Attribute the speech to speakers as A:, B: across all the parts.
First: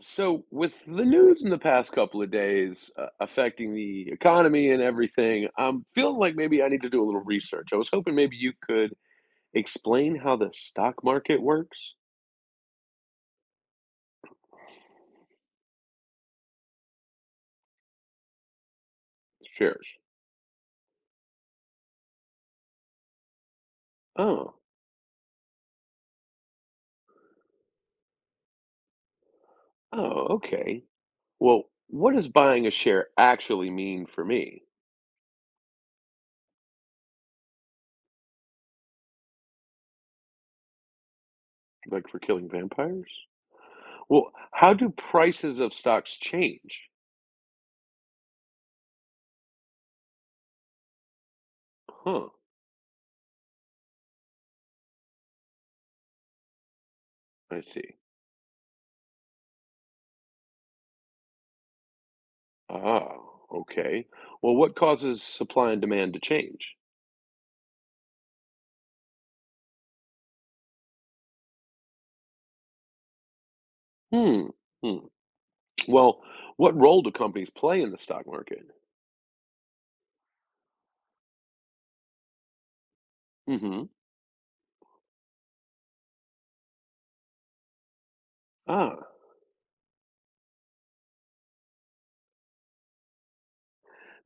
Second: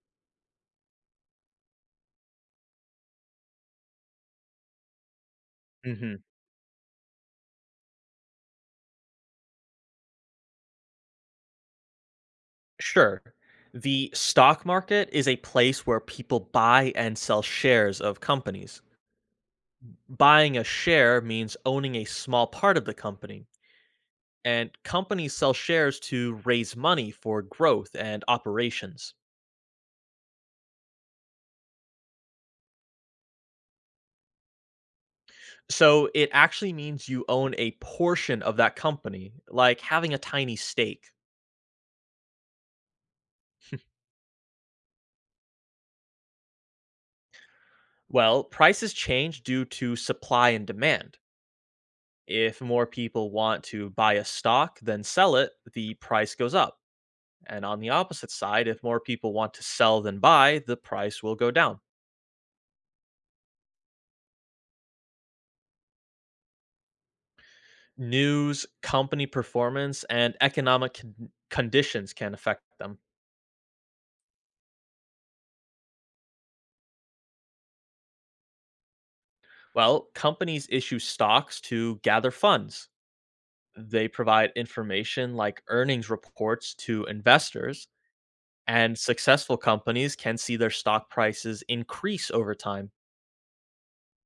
A: So, with the news in the past couple of days affecting the economy and everything, I'm
B: Hmm.
A: feeling like maybe I need to do a little research. I was hoping maybe you could explain how the stock market works.
B: Sure. The stock market is a place where people buy and sell shares of companies.
A: Shares.
B: Buying a share means owning a small part of the company,
A: Oh,
B: and companies sell shares to raise money for growth and operations.
A: oh, okay. Well, what does buying a share actually mean for me?
B: So it actually means you own a portion of that company, like having a tiny stake.
A: Like for killing vampires? Well, how do prices of stocks change?
B: Well, prices change due to supply and demand.
A: Huh,
B: If more people want to buy a stock than sell it, the price goes up.
A: I
B: And on the
A: see.
B: opposite side, if more people want to sell than buy, the price will go down.
A: Ah, okay. Well, what causes supply and demand to change?
B: News, company performance, and economic conditions can affect them.
A: Hmm. Hmm. Well, what role do companies play in the stock market?
B: Well, companies issue stocks to gather funds.
A: Hmm.
B: They provide information like earnings reports to investors, and
A: Ah,
B: successful companies can see their stock prices increase over time.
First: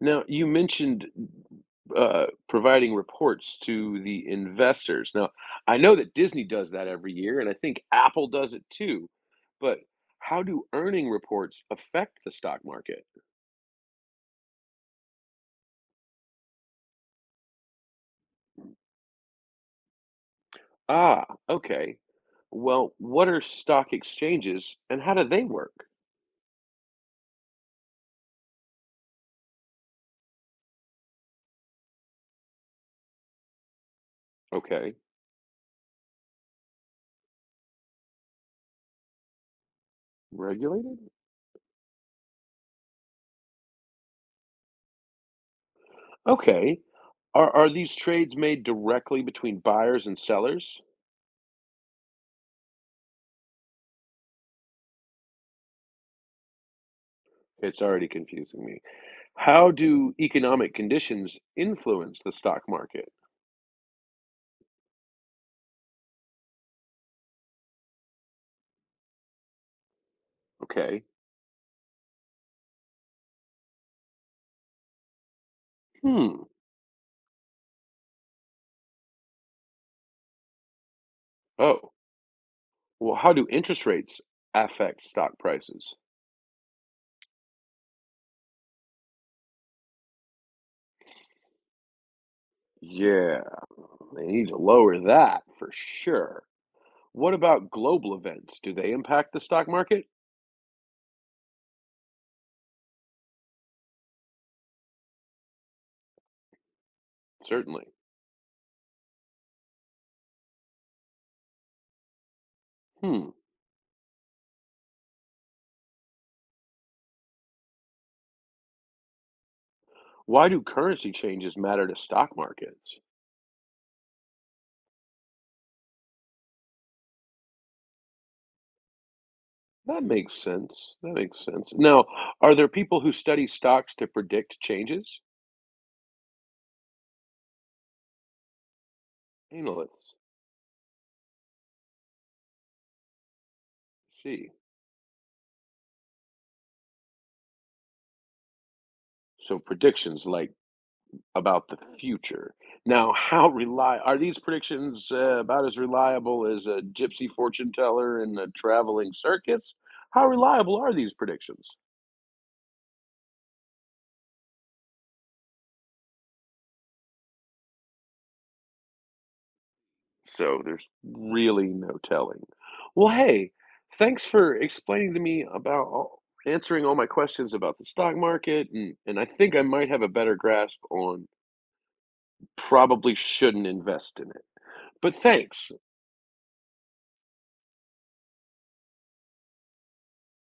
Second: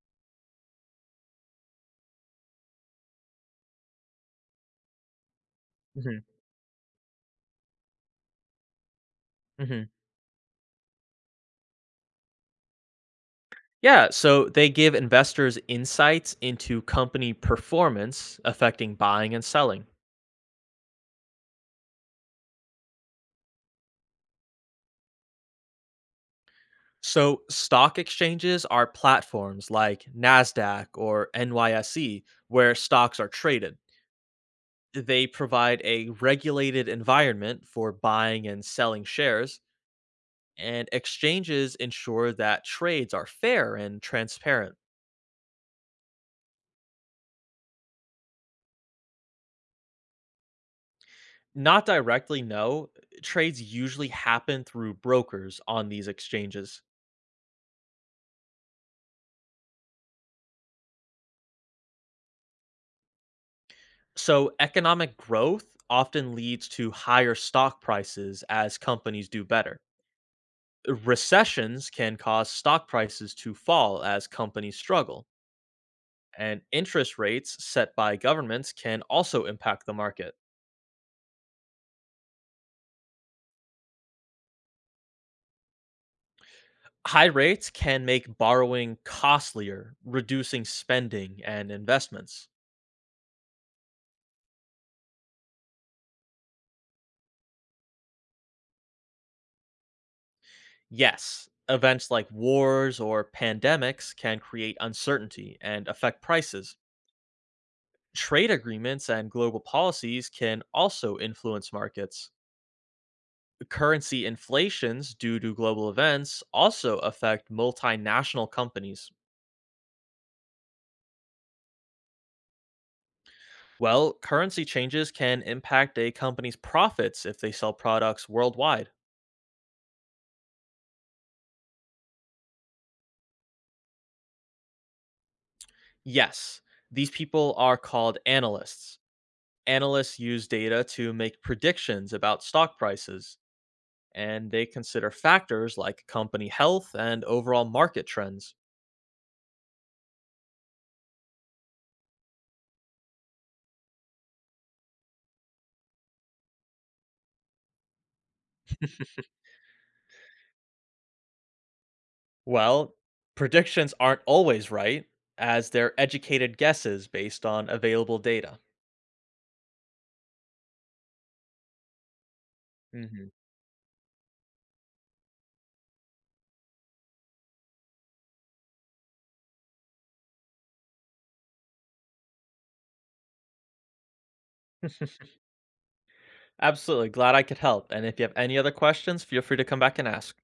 A: now you mentioned providing reports to the investors. Now, I know that
B: Mhm,
A: Disney does that every year, and I think Apple does it too. But
B: mhm.
A: how do earning reports affect the stock market?
B: Yeah, so they give investors insights into company performance affecting buying and selling.
A: Ah, okay. Well, what are stock exchanges and how do they work?
B: So, stock exchanges are platforms like NASDAQ or NYSE where stocks are traded.
A: Okay,
B: They provide a regulated environment for buying and selling shares, and
A: regulated?
B: exchanges ensure that trades are fair and transparent.
A: Okay. Are these trades made directly between buyers and sellers?
B: Not directly, no, trades usually happen through brokers on these exchanges.
A: It's already confusing me. How do economic conditions influence the stock market?
B: So, economic growth often leads to higher stock prices as companies do better.
A: Okay.
B: Recessions can cause stock prices to fall as companies struggle,
A: Hmm.
B: and interest rates set by governments can also impact the market.
A: Oh, well, how do interest rates affect stock prices?
B: High rates can make borrowing costlier, reducing spending and investments.
A: Yeah, they need to lower that for sure. What about global events? Do they impact the stock market?
B: Yes, events like wars or pandemics can create uncertainty and affect prices.
A: Certainly.
B: Trade agreements and global policies can also influence markets.
A: Hmm.
B: Currency inflations due to global events also affect multinational companies.
A: Why do currency changes matter to stock markets?
B: Well, currency changes can impact a company's profits if they sell products worldwide.
A: That makes sense. That makes sense. Now, are there people who study stocks to predict changes?
B: Yes, these people are called analysts.
A: Analysts.
B: Analysts use data to make predictions about stock prices, and
A: See.
B: they consider factors like company health and overall market trends.
A: So predictions like about the future. Now, how rely are these predictions about as reliable as a gypsy fortune teller in the traveling circuits? How reliable are these predictions?
B: Well, predictions aren't always right, as they're educated guesses based on available data.
A: So there's really no telling. Well,
B: Mhm.
A: hey, thanks for explaining to me about all, answering all my questions about the stock market, and I think I might have a better grasp on probably shouldn't invest in it. But thanks.
B: Absolutely. Glad I could help. And if you have any other questions, feel free to come back and ask.